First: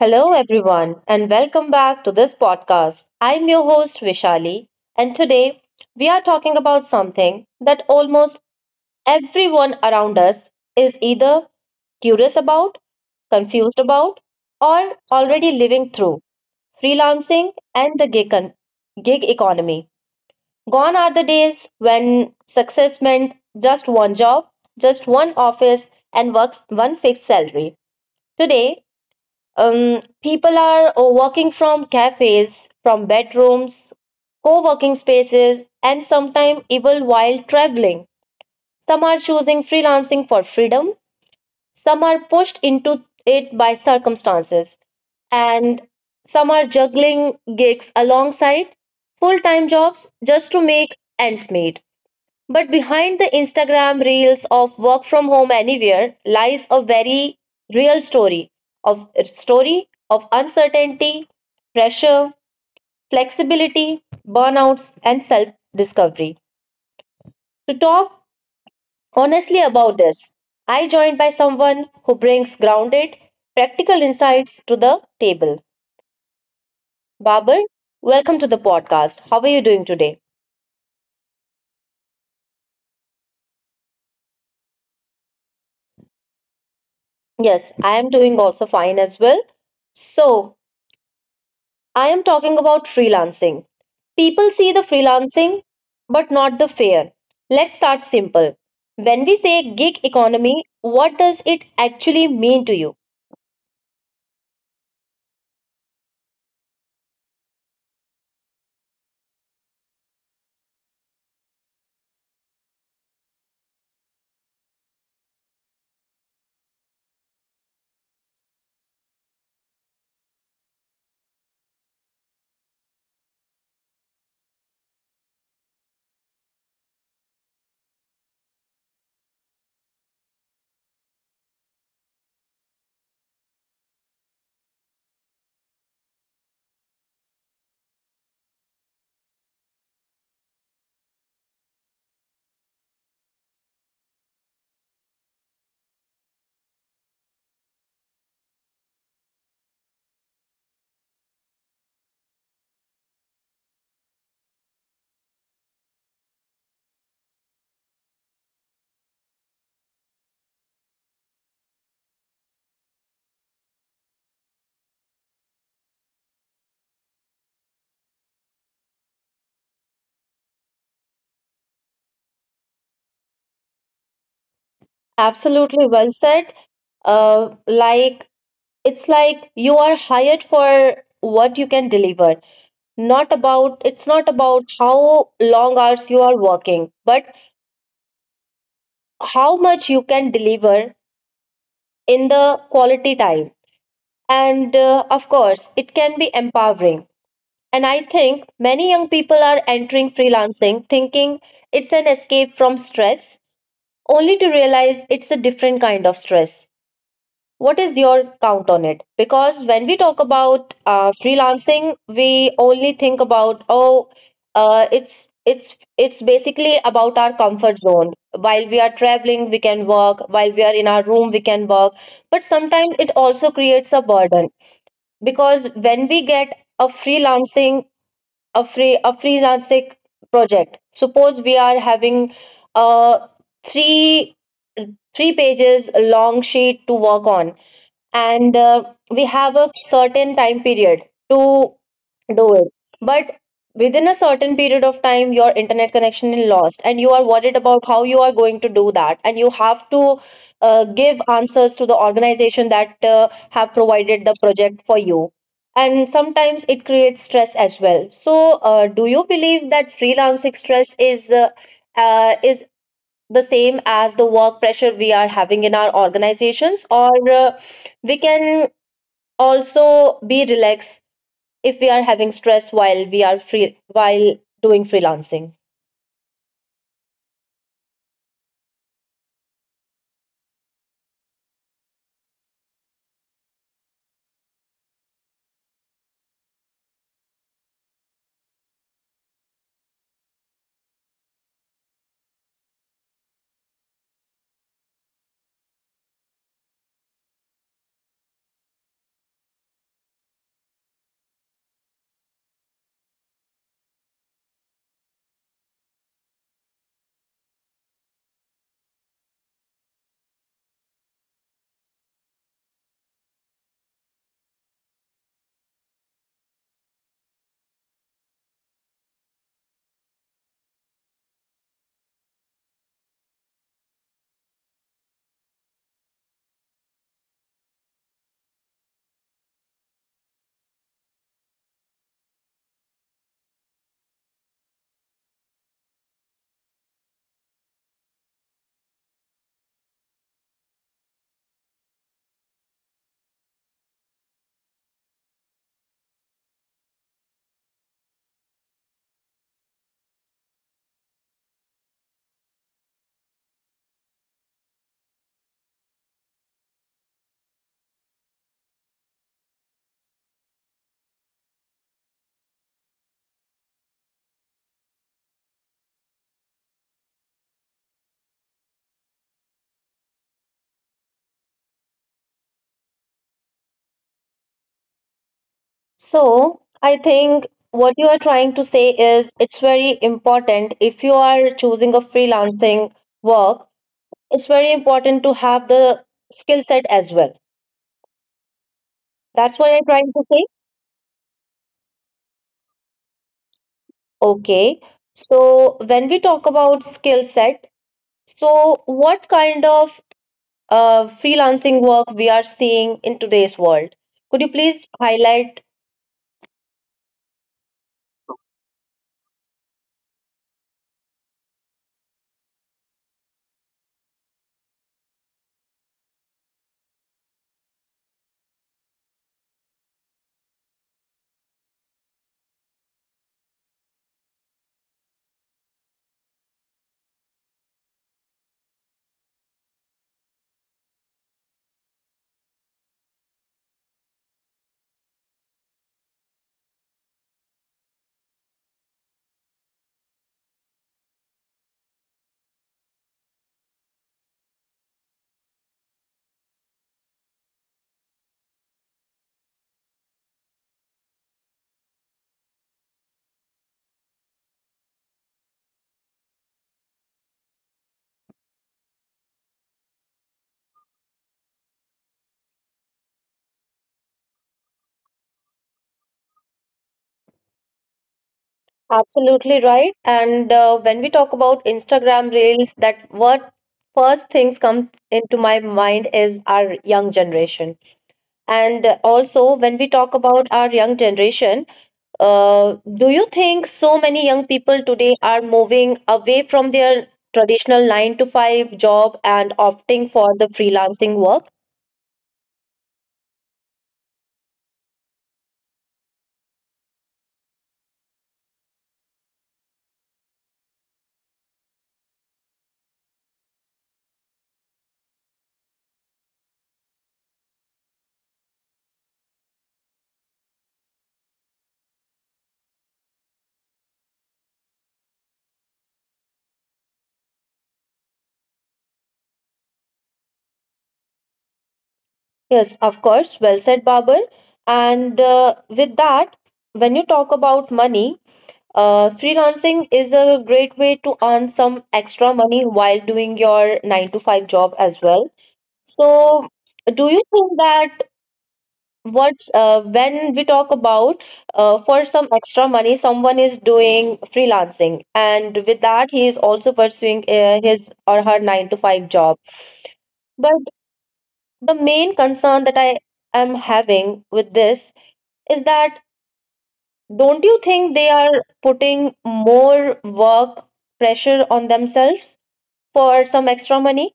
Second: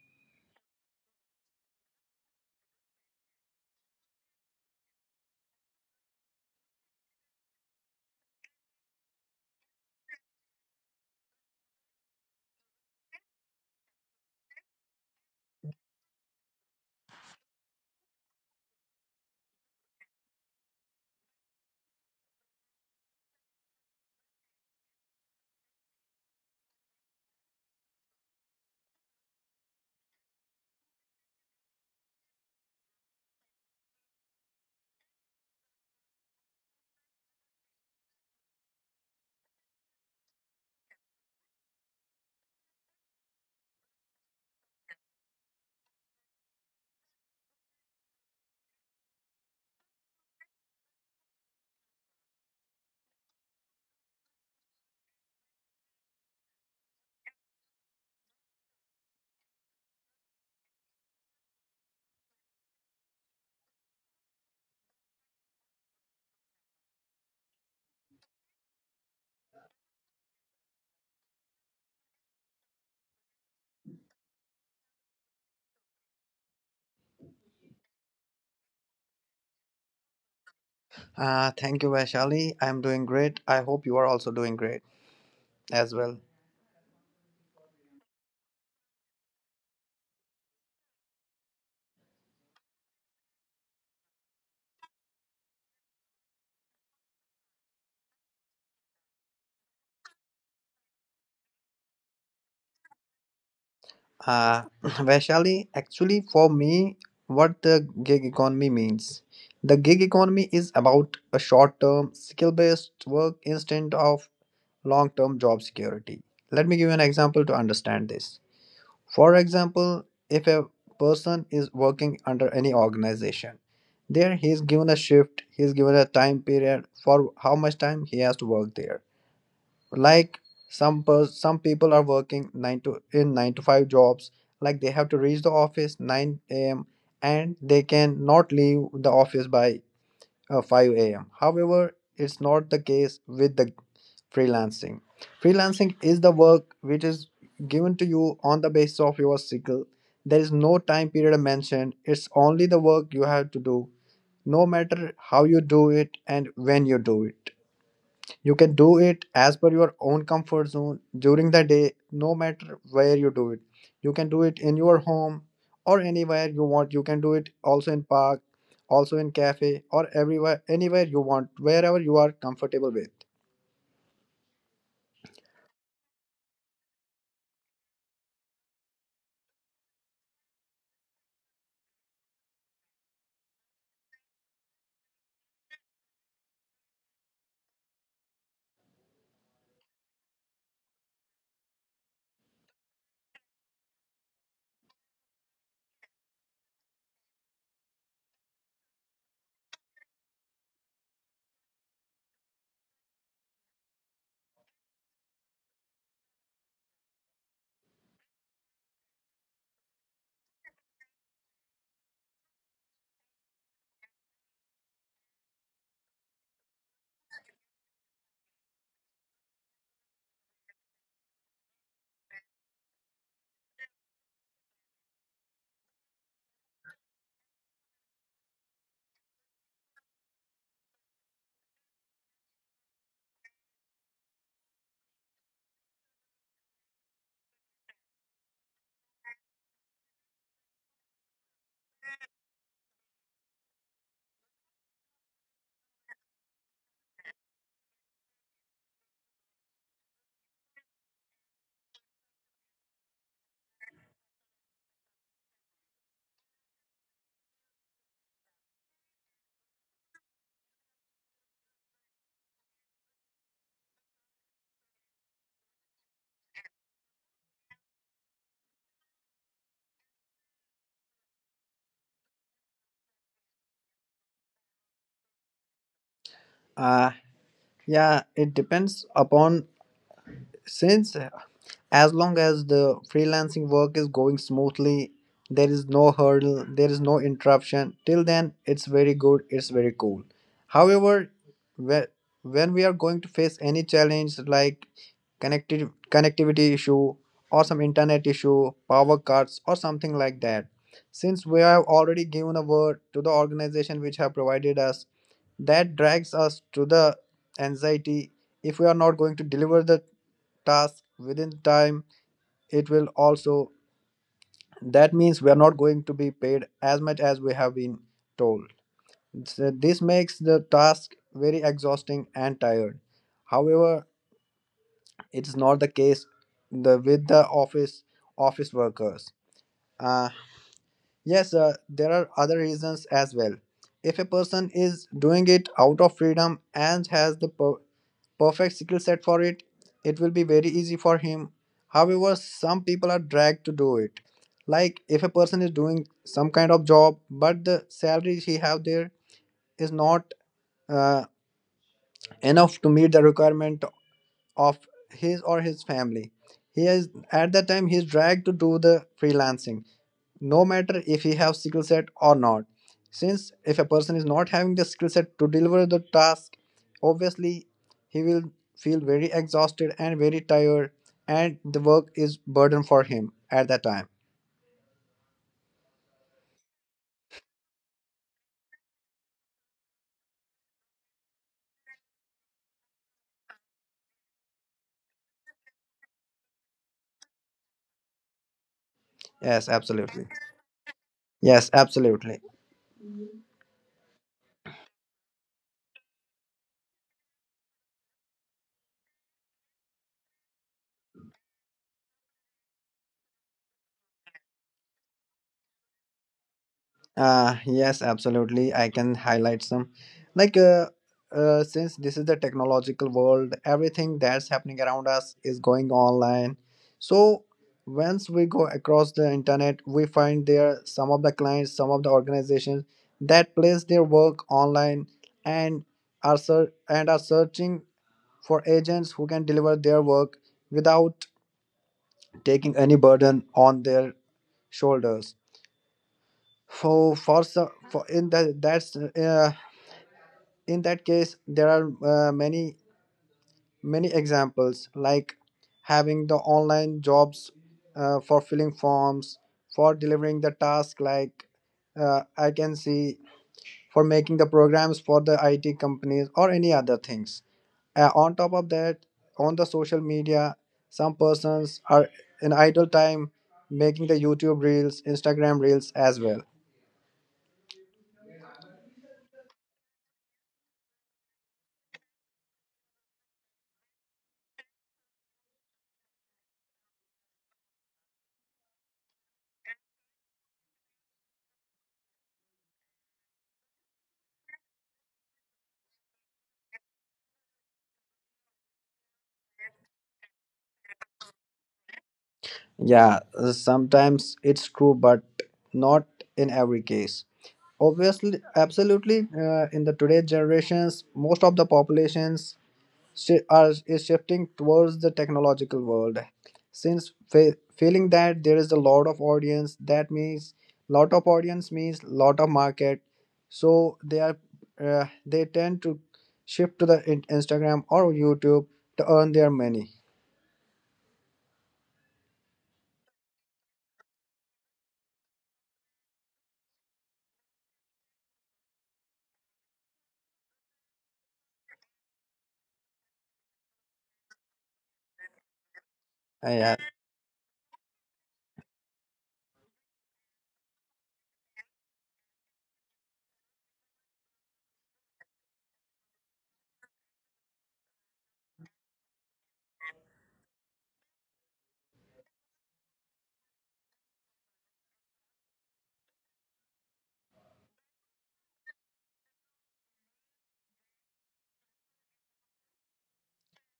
Hello, everyone, and welcome back to this podcast. I'm your host, Vishali, and today we are talking about something that almost everyone around us is either curious about, confused about, or already living through freelancing and the gig economy. Gone are the days when success meant just one job, just one office, and works one fixed salary. Today, people are working from cafes, from bedrooms, co working spaces, and sometimes even while traveling. Some are choosing freelancing for freedom, some are pushed into it by circumstances, and some are juggling gigs alongside full time jobs just to make ends meet. But behind the Instagram reels of work from home anywhere lies a very real story of uncertainty, pressure, flexibility, burnouts and self-discovery. To talk honestly about this, I joined by someone who brings grounded, practical insights to the table. Babar, welcome to the podcast. How are you doing today? Thank you, Vaishali. I'm doing great. I hope you are also doing great as well. Yes, I am doing also fine as well. So, I am talking about freelancing. People see the freelancing, but not the fair. Let's start simple. When we say gig economy, what does it actually mean to you? Vaishali, actually, for me, what the gig economy means. The gig economy is about a short term, skill based work instead of long term job security. Let me give you an example to understand this. For example, if a person is working under any organization, there he is given a shift, he is given a time period for how much time he has to work there, like some people are working 9 to 5 jobs, like they have to reach the office 9 a.m. and they can not leave the office by 5 a.m. However, it's not the case with the freelancing freelancing is the work which is given to you on the basis of your skill. There is no time period mentioned, it's only the work you have to do, no matter how you do it and when you do it. You can do it as per your own comfort zone during the day, no matter where you do it. You can do it in your home or anywhere you want. You can do it also in park, also in cafe or everywhere, anywhere you want, wherever you are comfortable with. Absolutely well said. Like, it's like you are hired for what you can deliver. Not about, It's not about how long hours you are working, but how much you can deliver in the quality time. And of course, it can be empowering. And I think many young people are entering freelancing thinking it's an escape from stress, only to realize it's a different kind of stress. What is your count on it? Because when we talk about freelancing, we only think about, oh, it's basically about our comfort zone. While we are traveling, we can work. While we are in our room, we can work. But sometimes it also creates a burden because when we get a freelancing a freelancing project. Suppose we are having a three three pages long sheet to work on, and we have a certain time period to do it, but within a certain period of time your internet connection is lost and you are worried about how you are going to do that, and you have to give answers to the organization that have provided the project for you, and sometimes it creates stress as well. So do you believe that freelancing stress is the same as the work pressure we are having in our organizations, or we can also be relaxed if we are having stress while we are free while doing freelancing? Uh, yeah, it depends upon, since as long as the freelancing work is going smoothly, there is no hurdle, there is no interruption, till then it's very good, it's very cool. However, whe- when we are going to face any challenge like connectivity issue or some internet issue, power cuts or something like that, since we have already given a word to the organization which have provided us, that drags us to the anxiety. If we are not going to deliver the task within time, it will also, that means we are not going to be paid as much as we have been told. So this makes the task very exhausting and tired. However, it's not the case the with the office workers. uh, yes, there are other reasons as well. If a person is doing it out of freedom and has the perfect skill set for it, it will be very easy for him. However, some people are dragged to do it. Like if a person is doing some kind of job, but the salary he have there is not uh, enough to meet the requirement of his or his family. He is, at that time he is dragged to do the freelancing, no matter if he have skill set or not. Since if a person is not having the skill set to deliver the task, obviously he will feel very exhausted and very tired, and the work is burden for him at that time. So I think what you are trying to say is it's very important, if you are choosing a freelancing work, it's very important to have the skill set as well. That's what Yes, I'm trying to say. absolutely. Yes, absolutely. Okay. So when we talk about skill set, so what kind of freelancing work we are seeing in today's world? Could you please highlight? Yes, absolutely. I can highlight some. Like, since this is the technological world, everything that's happening around us is going online. So, once we go across the internet, we find there some of the clients, some of the organizations that place their work online and and are searching for agents who can deliver their work without taking any burden on their shoulders. For, so- for in the, that's In that case there are many many examples like having the online jobs, for filling forms, for delivering the task, like, uh, I can see, for making the programs for the IT companies or any other things. On top of that, on the social media, some persons are in idle time making the YouTube reels, Instagram reels as well. Absolutely right. And when we talk about Instagram Reels, that what first things come into my mind is our young generation. And also, when we talk about our young generation, do you think so many young people today are moving away from their traditional nine to five job and opting for the freelancing work? Yeah, sometimes it's true, but not in every case. Obviously, absolutely, in the today's generations most of the populations shi are is shifting towards the technological world, since feeling that there is a lot of audience, that means lot of audience means lot of market. So they are, they tend to shift to the Instagram or YouTube to earn their money. Yes, of course. Well said, Babar. And with that, when you talk about money, freelancing is a great way to earn some extra money while doing your nine to five job as well. So, Yeah. do you think that what's when we talk about, for some extra money, someone is doing freelancing, and with that, he is also pursuing his or her nine to five job. But the main concern that I am having with this is that, don't you think they are putting more work pressure on themselves for some extra money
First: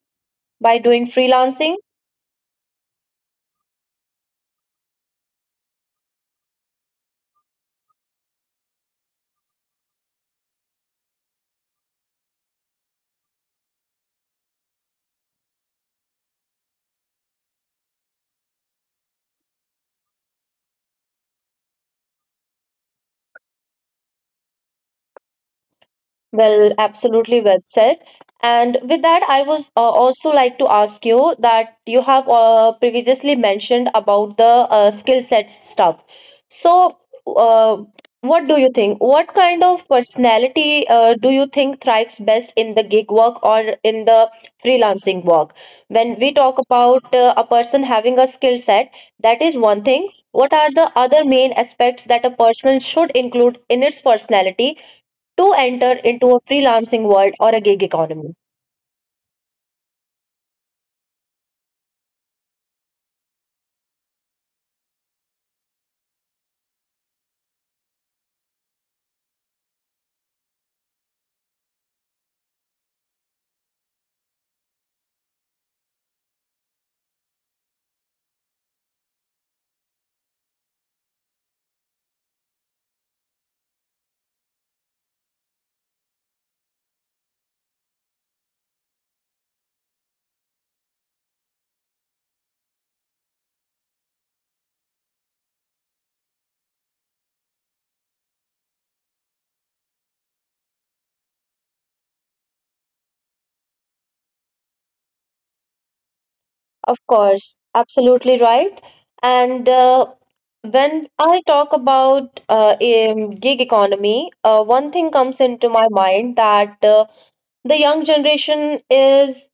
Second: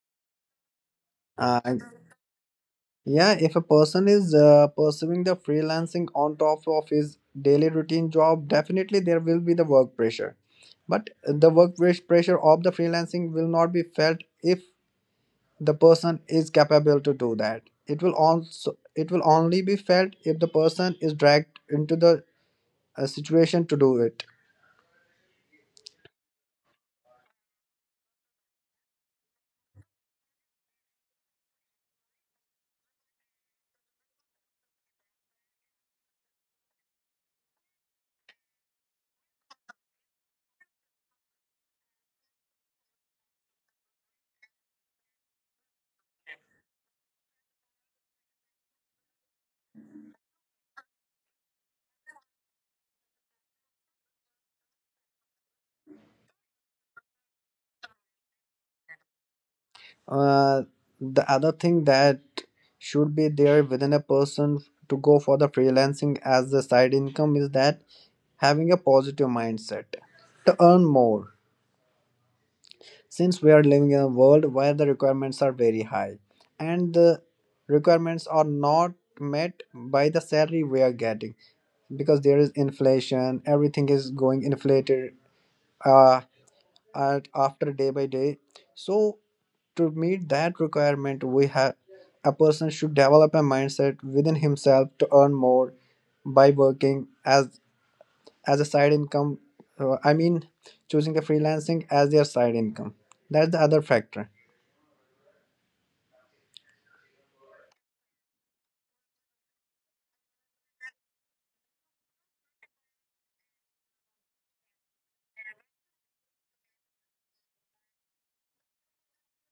by doing Uh, freelancing? Yeah, if a person is pursuing the freelancing on top of his daily routine job, definitely there will be the work pressure. But the work pressure of the freelancing will not be felt if the person is capable to do that. It will only be felt if the person is dragged into the situation to do it. Well, absolutely well said. And with that, I was also like to ask you that you have previously mentioned about the skill set stuff. So, uh, what do you think? What kind of personality do you think thrives best in the gig work or in the freelancing work? When we talk about a person having a skill set, that is one thing. What are the other main aspects that a person should include in its personality to enter into a freelancing world or a gig economy? Uh, the other thing that should be there within a person to go for the freelancing as a side income is that having a positive mindset to earn more, since we are living in a world where the requirements are very high, and the requirements are not met by the salary we are getting, because there is inflation, everything is going inflated uh, at after day by day. So to meet that requirement, we have a person should develop a mindset within himself to earn more by working as a side income. I mean, choosing the freelancing as their side income. That's the other factor. Of course, absolutely right. And when I talk about gig economy, one thing comes into my mind, that the young generation is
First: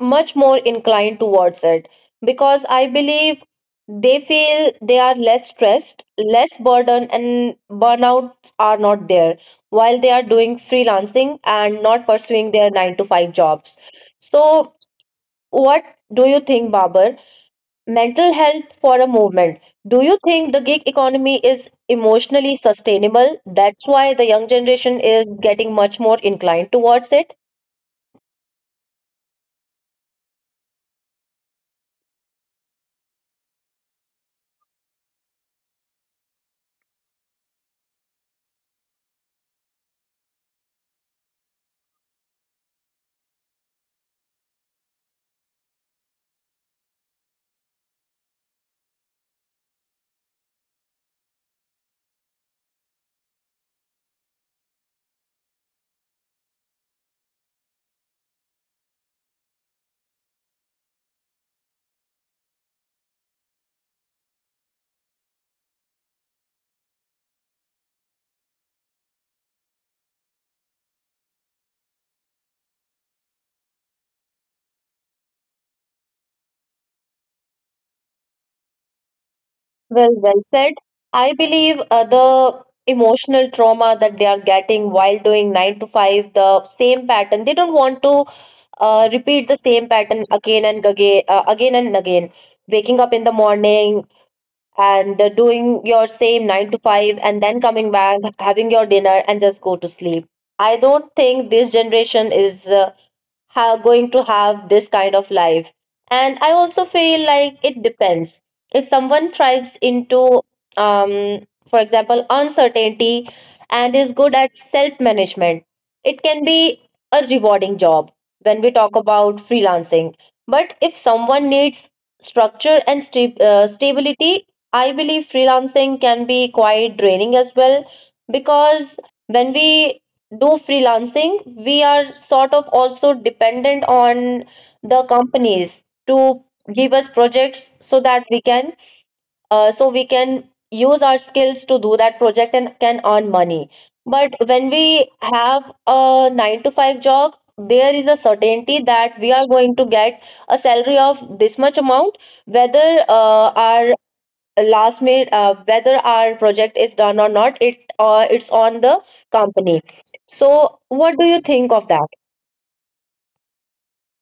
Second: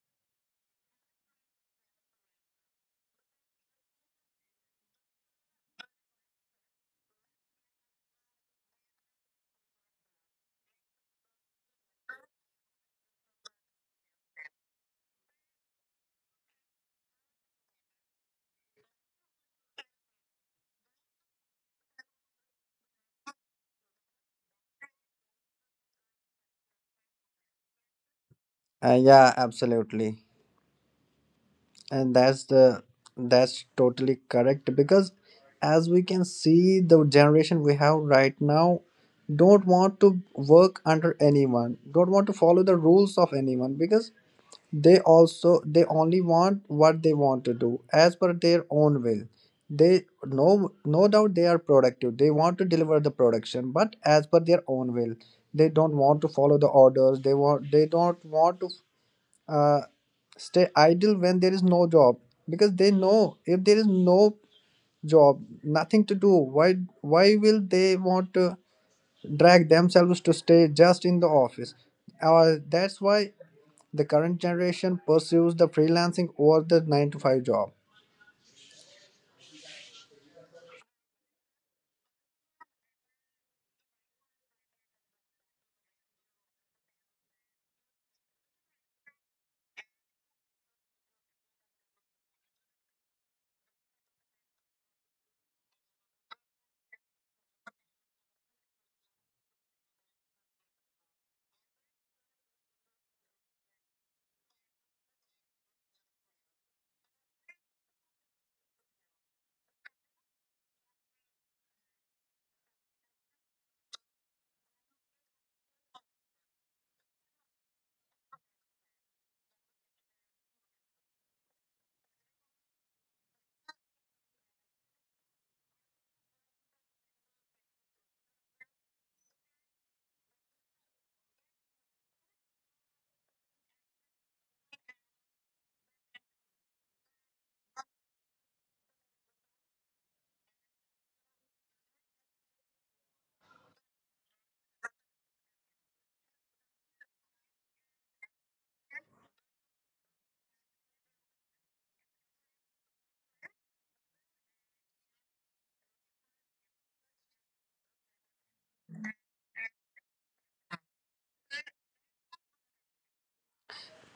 much more inclined towards it because I believe they feel they are less stressed, less burdened, and burnout are not there while they are doing freelancing and not pursuing their nine to five jobs. So, what do you think, Babar? Mental health for a movement. Do you think the gig economy is emotionally sustainable? That's why the young generation is getting much more inclined towards it. Yeah, absolutely, and that's the that's totally correct. Because as we can see, the generation we have right now don't want to work under anyone, don't want to follow the rules of anyone, because they only want what they want to do as per their own will. They, no, no doubt they are productive, they want to deliver the production, but as per their own will. They don't want to follow the orders, they don't want to uh, stay idle when there is no job, because they know if there is no job, nothing to do, why will they want to drag themselves to stay just in the office. That's why the current generation pursues the freelancing or the 9 to 5 job. Well, well said. I believe the emotional trauma that they are getting while doing nine to five, the same pattern, they don't want to repeat the same pattern again and again, again and again. Waking up in the morning and doing your same nine to five, and then coming back, having your dinner, and just go to sleep. I don't think this generation is going to have this kind of life, and I also feel like it depends. If someone thrives into, um, for example, uncertainty, and is good at self management, it can be a rewarding job when we talk about freelancing. But if someone needs structure and stability, I believe freelancing can be quite draining as well, because when we do freelancing, we are sort of also dependent on the companies to give us projects, so we can use our skills to do that project and can earn money. But when we have a nine to five job, there is a certainty that we are going to get a salary of this much amount, whether our last minute whether our project is done or not, it's on the company. So what do you think of that?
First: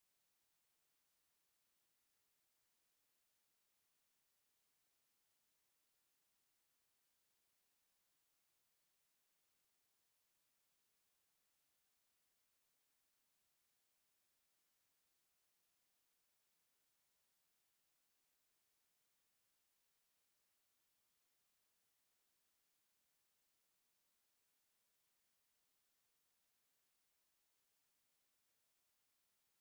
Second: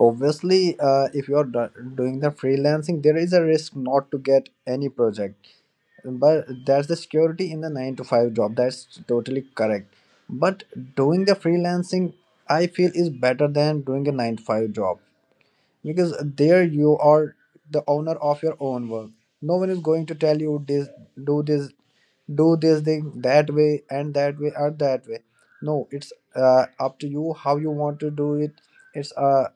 Obviously, if doing the freelancing, there is a risk not to get any project. But that's the security in the 9 to 5 job. That's totally correct. But doing the freelancing, I feel, is better than doing a 9 to 5 job, because there you are the owner of your own work. No one is going to tell you this, do this, do this thing that way and that way or that way. No, it's up to you how you want to do it. it's uh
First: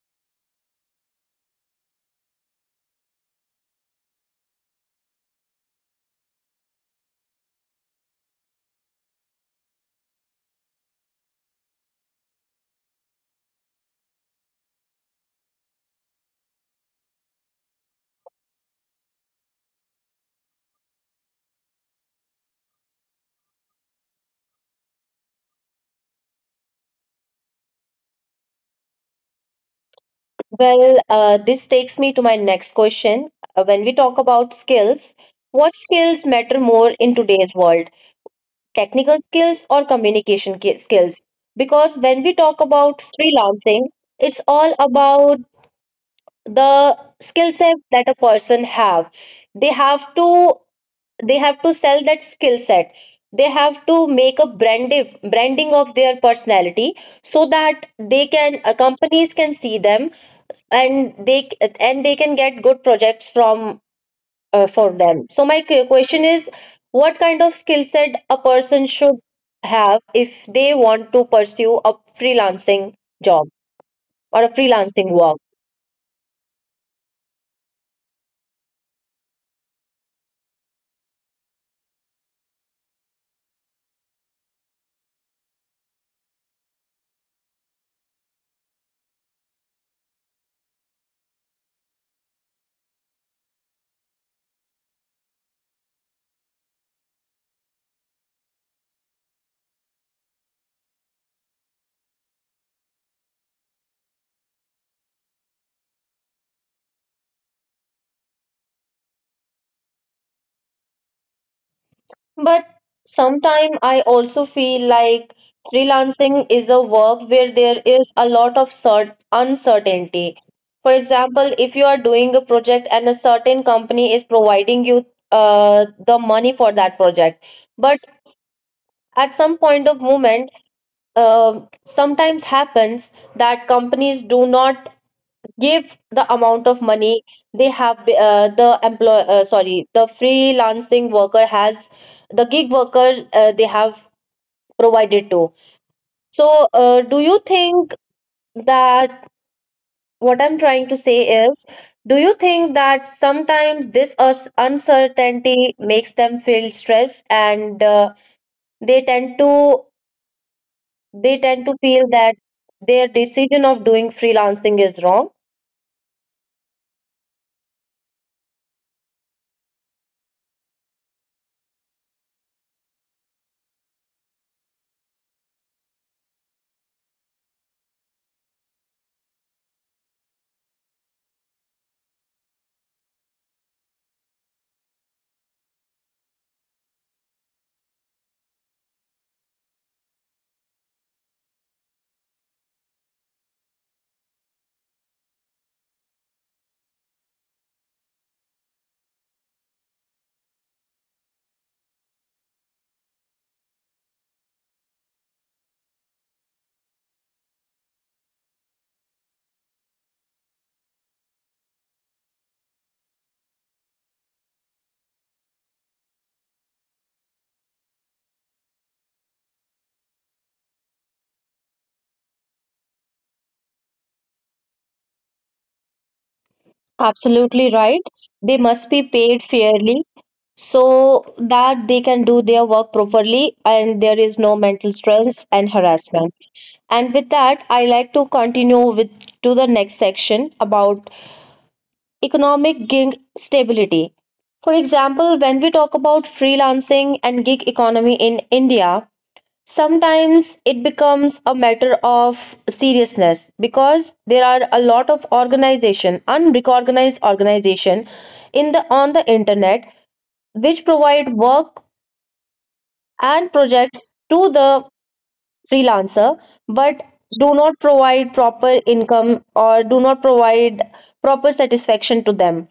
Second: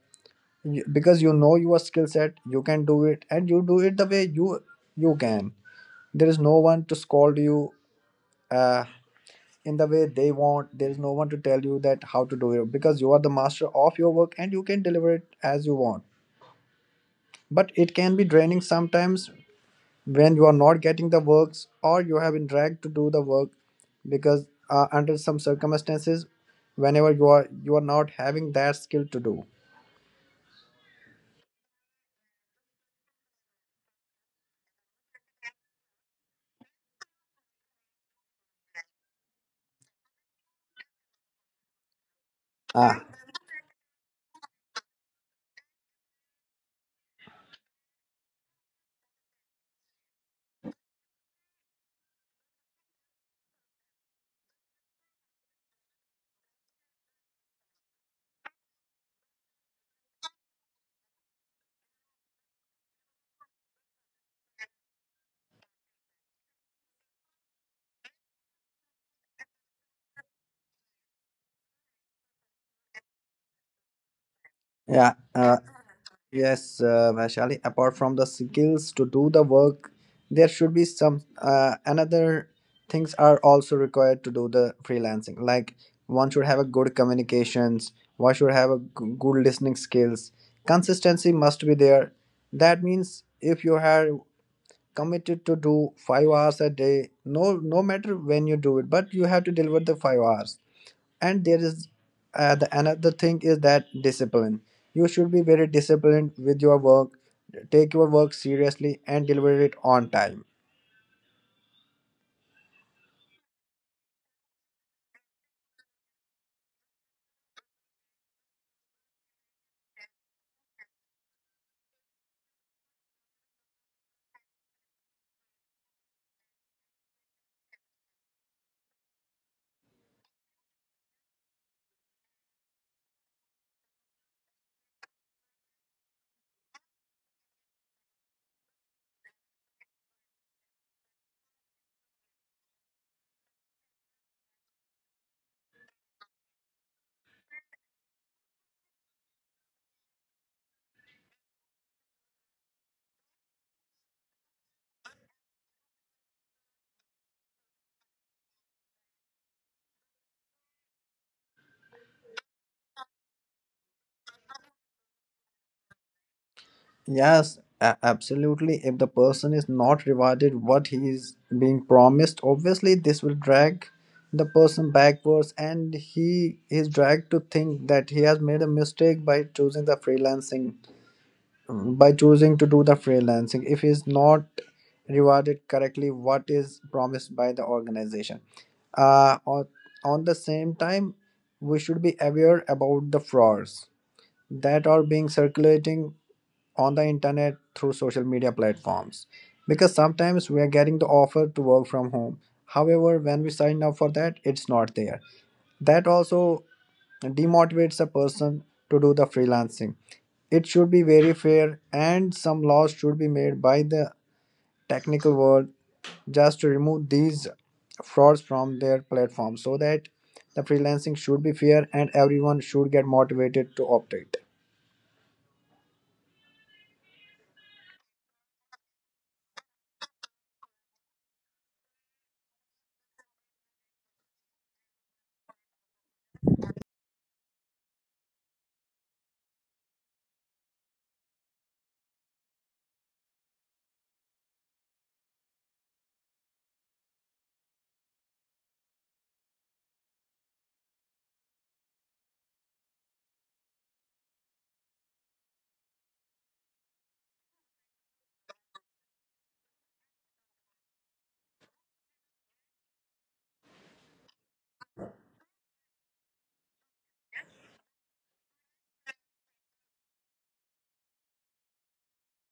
because you know your skill set, you can do it and you do it the way you can. There is no one to scold you uh, in the way they want, there is no one to tell you that how to do it, because you are the master of your work and you can deliver it as you want. But it can be draining sometimes, when you are not getting the works or you have been dragged to do the work, because under some circumstances, whenever you are not having that skill to do. Well, this takes me to my next question. When we talk about skills, what skills matter more in today's world, technical skills or communication skills? Because when we talk ah about freelancing, it's all about the skill set that a person have. They have to they have to sell that skill set. They have to make a branding of their personality so that they can, companies can see them, and they and they can get good projects from for them. So my question is, what kind of skill set a person should have if they want to pursue a freelancing job or a freelancing yeah. work? Yes, Vaishali, apart from the skills to do the work, there should be some another things are also required to do the freelancing. Like one should have a good communications, one should have a good listening skills. Consistency must be there. That means if you are committed to do 5 hours a day, no matter when you do it, but you have to deliver the 5 hours. And there is the another thing is that discipline. You should be very disciplined with your work, take your work seriously and deliver it on time. But sometimes I also feel like freelancing is a work where there is a lot of uncertainty. For example, if you are doing a project and a certain company is providing you the money for that project, but at some point of moment, sometimes happens that companies do not give the amount of money they have, the employ sorry the freelancing worker has, the gig worker, they have provided to. So, do you think that, what I'm trying to say is, do you think that sometimes this uncertainty makes them feel stress, and they tend to they tend to feel that their decision of doing freelancing is wrong? Yes, absolutely. If the person is not rewarded what he is being promised, obviously this will drag the person backwards, and he is dragged to think that he has made a mistake by choosing the freelancing, by choosing to do the freelancing, if he's not rewarded correctly what is promised by the organization. uh, on, on the same time, we should be aware about the frauds that are being circulating on the internet through social media platforms, because sometimes we are getting the offer to work from home, however when we sign up for that it's not there. That also demotivates a person to do the freelancing. It should be very fair and some laws should be made by the technical world just to remove these frauds from their platform, so that the freelancing should be fair and everyone should get motivated to operate. Absolutely right. They must be paid fairly so that they can do their work properly and there is no mental stress and harassment. And with that, I like to continue with to the next section about economic gig stability. For example, when we talk about freelancing and gig economy in India, sometimes it becomes a matter of seriousness because there are a lot of organization, unrecognized organization, in the on the internet, which provide work and projects to the freelancer, but do not provide proper income or do not provide proper satisfaction to them,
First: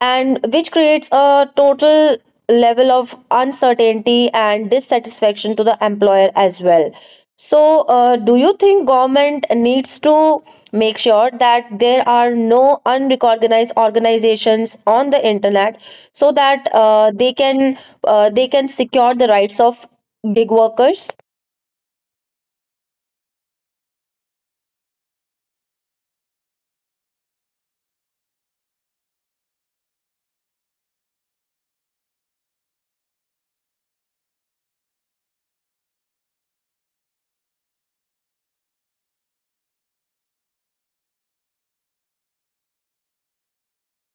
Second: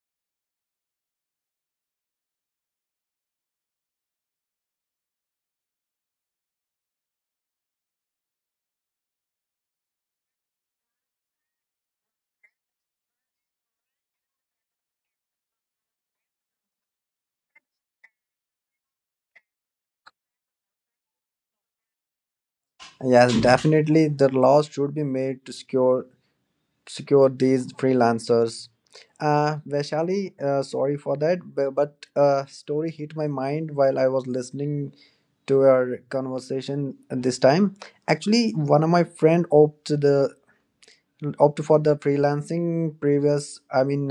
and which creates a total level of uncertainty and dissatisfaction to the employer as well. So do you think government needs to make sure that there are no unrecognized organizations on the internet, so that they can secure the rights of gig workers? Yes, definitely the laws should be made to secure these freelancers. Vaishali, sorry for that, but a story hit my mind while I was listening to our conversation this time. Actually, one of my friend opt for the freelancing previous, I mean,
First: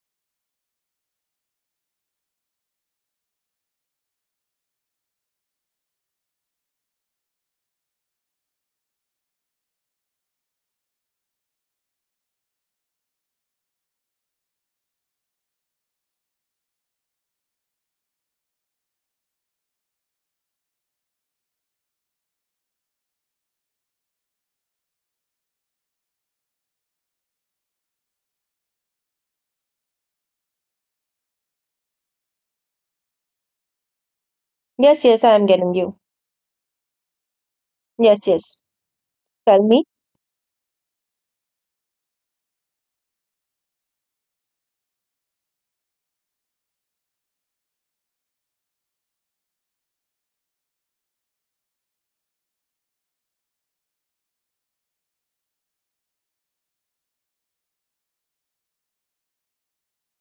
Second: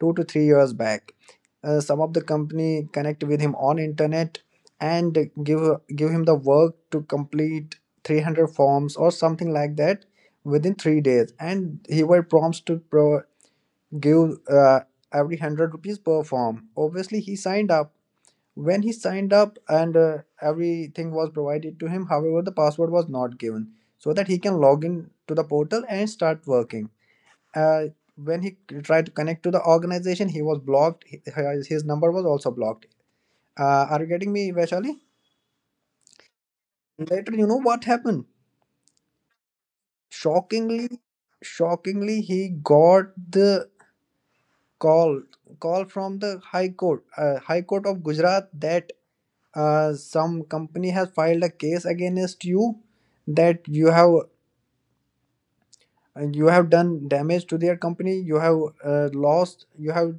2 to 3 years back. Some of the company connect with him on internet and give give him the work to complete 300 forms or something like that within 3 days, and he were prompts to give uh, every 100 rupees per form. Obviously he signed up. When he signed up, and everything was provided to him, however the password was not given so that he can log in to the portal and start working. uh, when he tried to connect to the organization, he was blocked. His number was also blocked. Are you getting me, Vaishali? Yes, yes, I am getting you. Later, you know what Yes, happened? yes. Tell me. Shockingly, shockingly, he got the call call from the High Court, High Court of Gujarat, that some company has filed a case against you, that you have done damage to their company, you have uh, lost you have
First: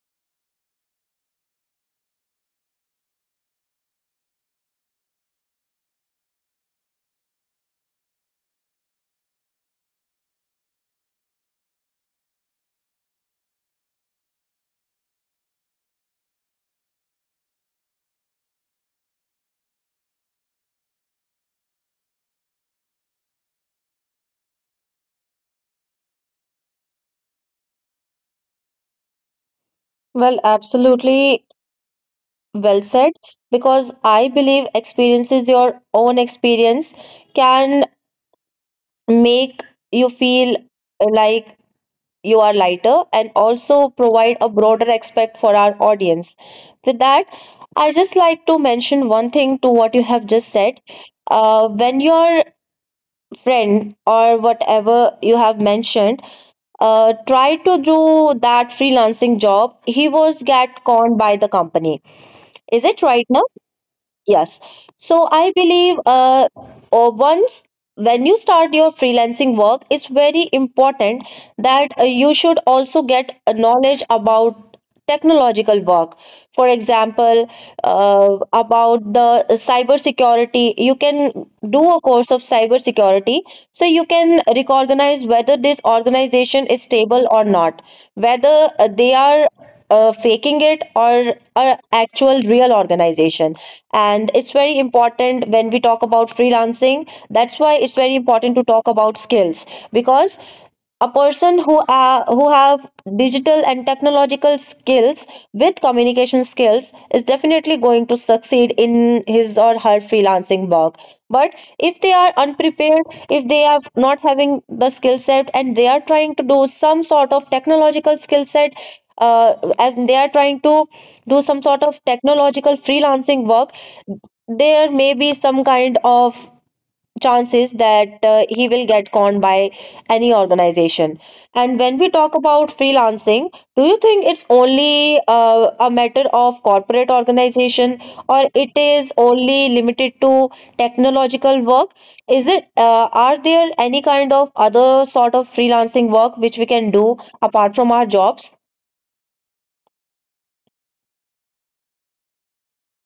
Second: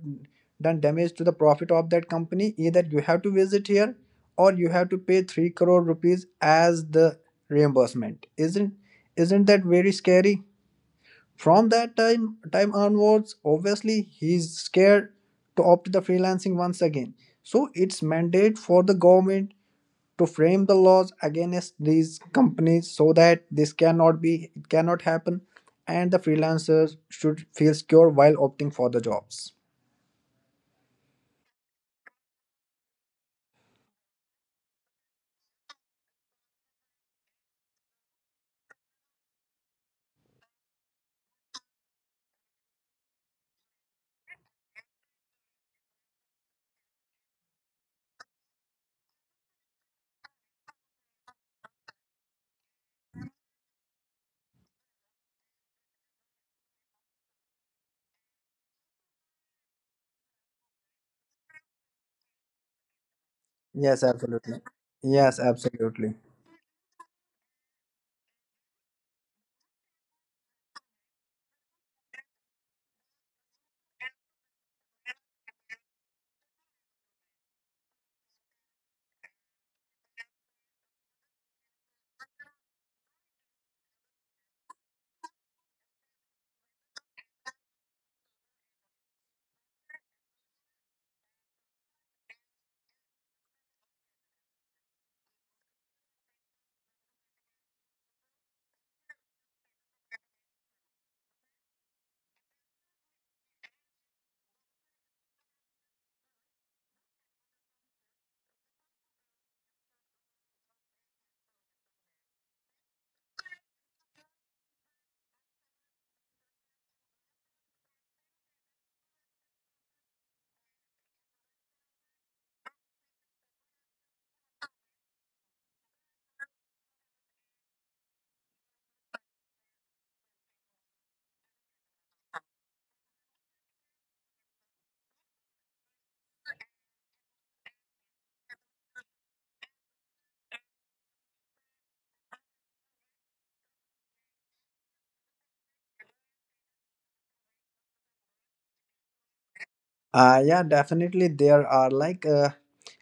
done damage to the profit of that company. Either you have to visit here or you have to pay 3 crore rupees as the reimbursement. Isn't that very scary? From that time onwards, obviously he's scared to opt the freelancing once again. So it's mandate for the government to frame the laws against these companies so that this cannot be it cannot happen, and the freelancers should feel secure while opting for the jobs. Well, absolutely well said, because I believe experiences, your own experience, can make you feel like you are lighter and also provide a broader aspect for our audience. With that, I just like to mention one thing to what you have just said. When your friend, or whatever you have mentioned, tried to do that freelancing job, he was get conned by the company. Is it right now? Yes, Yes. absolutely. So Yes, I believe, absolutely. Once when you start your freelancing work, it's very important that you should also get a knowledge about technological work. For example, about the cybersecurity, you can do a course of cybersecurity so you can recognize whether this organization is stable or not, whether they are faking it or a actual real organization. And it's very important, when we talk about freelancing, that's why it's very important to talk about skills, because a person who are, who have digital and technological skills with communication skills, is definitely going to succeed in his or her freelancing work. But if they are unprepared, if they are not having the skill set, and they are trying to do some sort of technological skill set, uh, and they are trying to do some sort of technological freelancing work, there may be some kind of chances that he will get conned by any organization. And when we talk about freelancing, do you think it's only a matter of corporate organization, or it is only limited to technological work? Is it Are there any kind of other sort of freelancing work which we can do apart from our jobs? Yeah, definitely. There are, like,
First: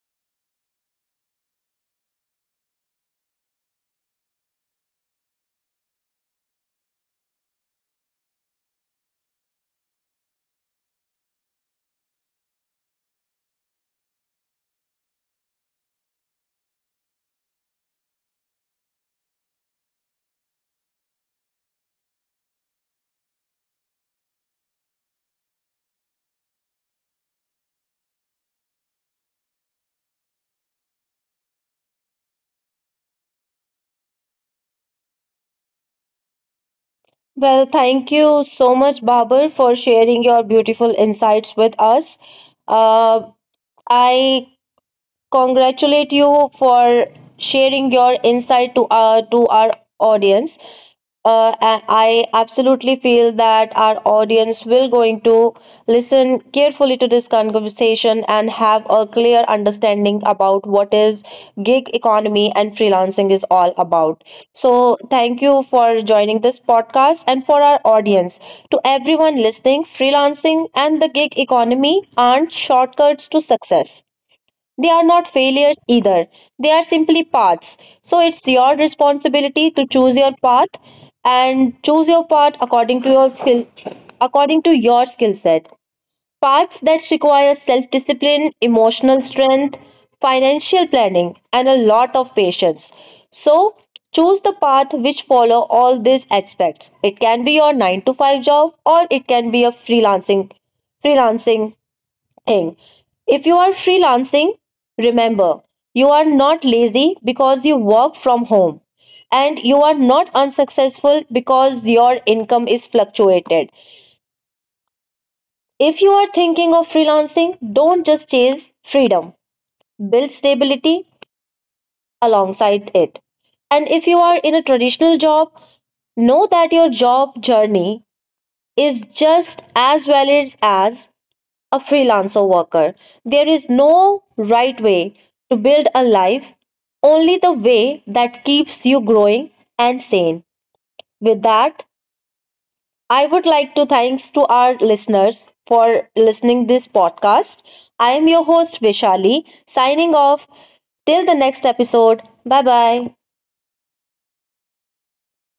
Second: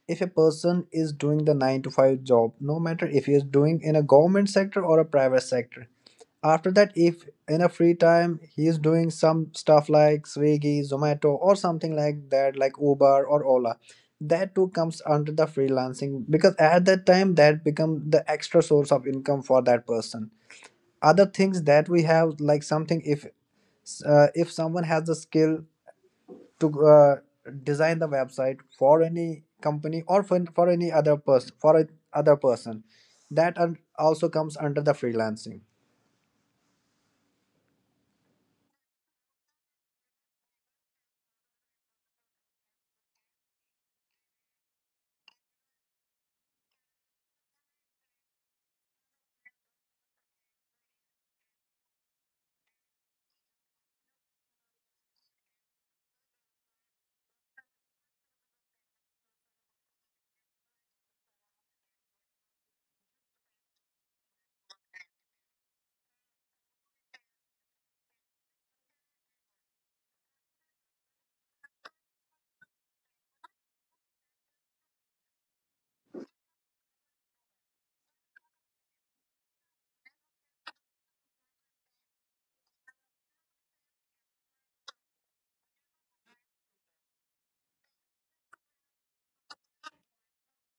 if a person is doing the 9 to 5 job, no matter if he is doing in a government sector or a private sector, after that, if in a free time he is doing some stuff like Swiggy, Zomato, or something like that, like Uber or Ola, that too comes under the freelancing, because at that time that become the extra source of income for that person. Other things that we have, like something if someone has the skill to uh, design the website for any company or for any other person for a other person, that also comes under the freelancing. Well, thank you so much, Babar, for sharing your beautiful insights with us. Uh, I congratulate you for sharing your insight to our audience. And I absolutely feel that our audience will going to listen carefully to this conversation and have a clear understanding about what is gig economy and freelancing is all about. So thank you for joining this podcast, and for our audience, to everyone listening, freelancing and the gig economy aren't shortcuts to success. They are not failures either. They are simply paths. So it's your responsibility to choose your path, and choose your path according to your skill set. Paths that require self-discipline, emotional strength, financial planning and a lot of patience. So choose the path which follow all these aspects. It can be your 9 to 5 job, or it can be a freelancing thing. If you are freelancing, remember, you are not lazy because you work from home, and you are not unsuccessful because your income is fluctuated. If you are thinking of freelancing, don't just chase freedom, build stability alongside it. And if you are in a traditional job, know that your job journey is just as valid as a freelancer worker. There is no right way to build a life, only the way that keeps you growing and sane. With that, I would like to thanks to our listeners for listening this podcast. I am your host Vishali, signing off till the next episode. Bye bye.